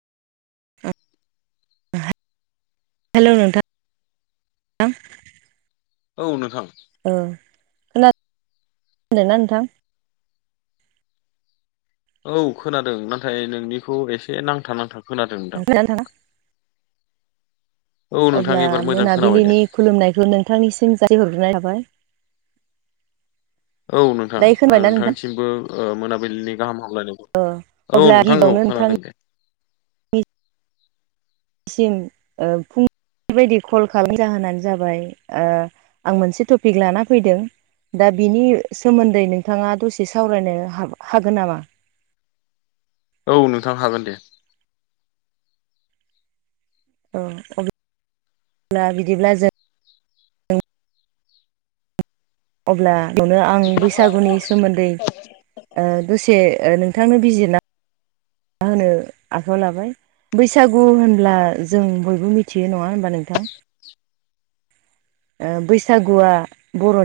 Hello नोंथां [unintelligible] औ नोंथां औ खोन होनदों ना नोंथां औ खोनादों नाथाय नोंनिखौ एसे नांथा नांथा खोनादों नोंथां खोनादोंना नोंथाङा? औ नोंथां अब्ला एबार मोजां खोनाबाय दे मोनाबिलिनि खुलुमनायखौ नोंथांनिसिम जासिहरग्रोनाय थाबाय औ नोंथां दायो खोनाबायना नोंथां नोंथांसिमबो मोनाबिलिनि गाहाम हामलायनायखौ औ अब्ला नोंथां औ गिबियावनो खोनादों दे नोंथांनिसिम [unintelligible] बेबायदि कल खालाम जाहोनानो जाबाय आं मोनसे टपिक लाना फैदों दा बिनि सोमोन्दै नोंथाङा दसे सावरायनो हा हागोन नामा औ नोंथां हागोन दे औ अब्लाब्ला बिदिब्ला जों अब्ला नुनो आं बैसागुनि सोमोन्दै दसे नोंथांनो बिजिरना मा होनो आखायाव लाबाय बैसागु होनब्ला जों बयबो मिथियो नंङा होन होमबा नोंथां ओ बैसागुआ बर'नि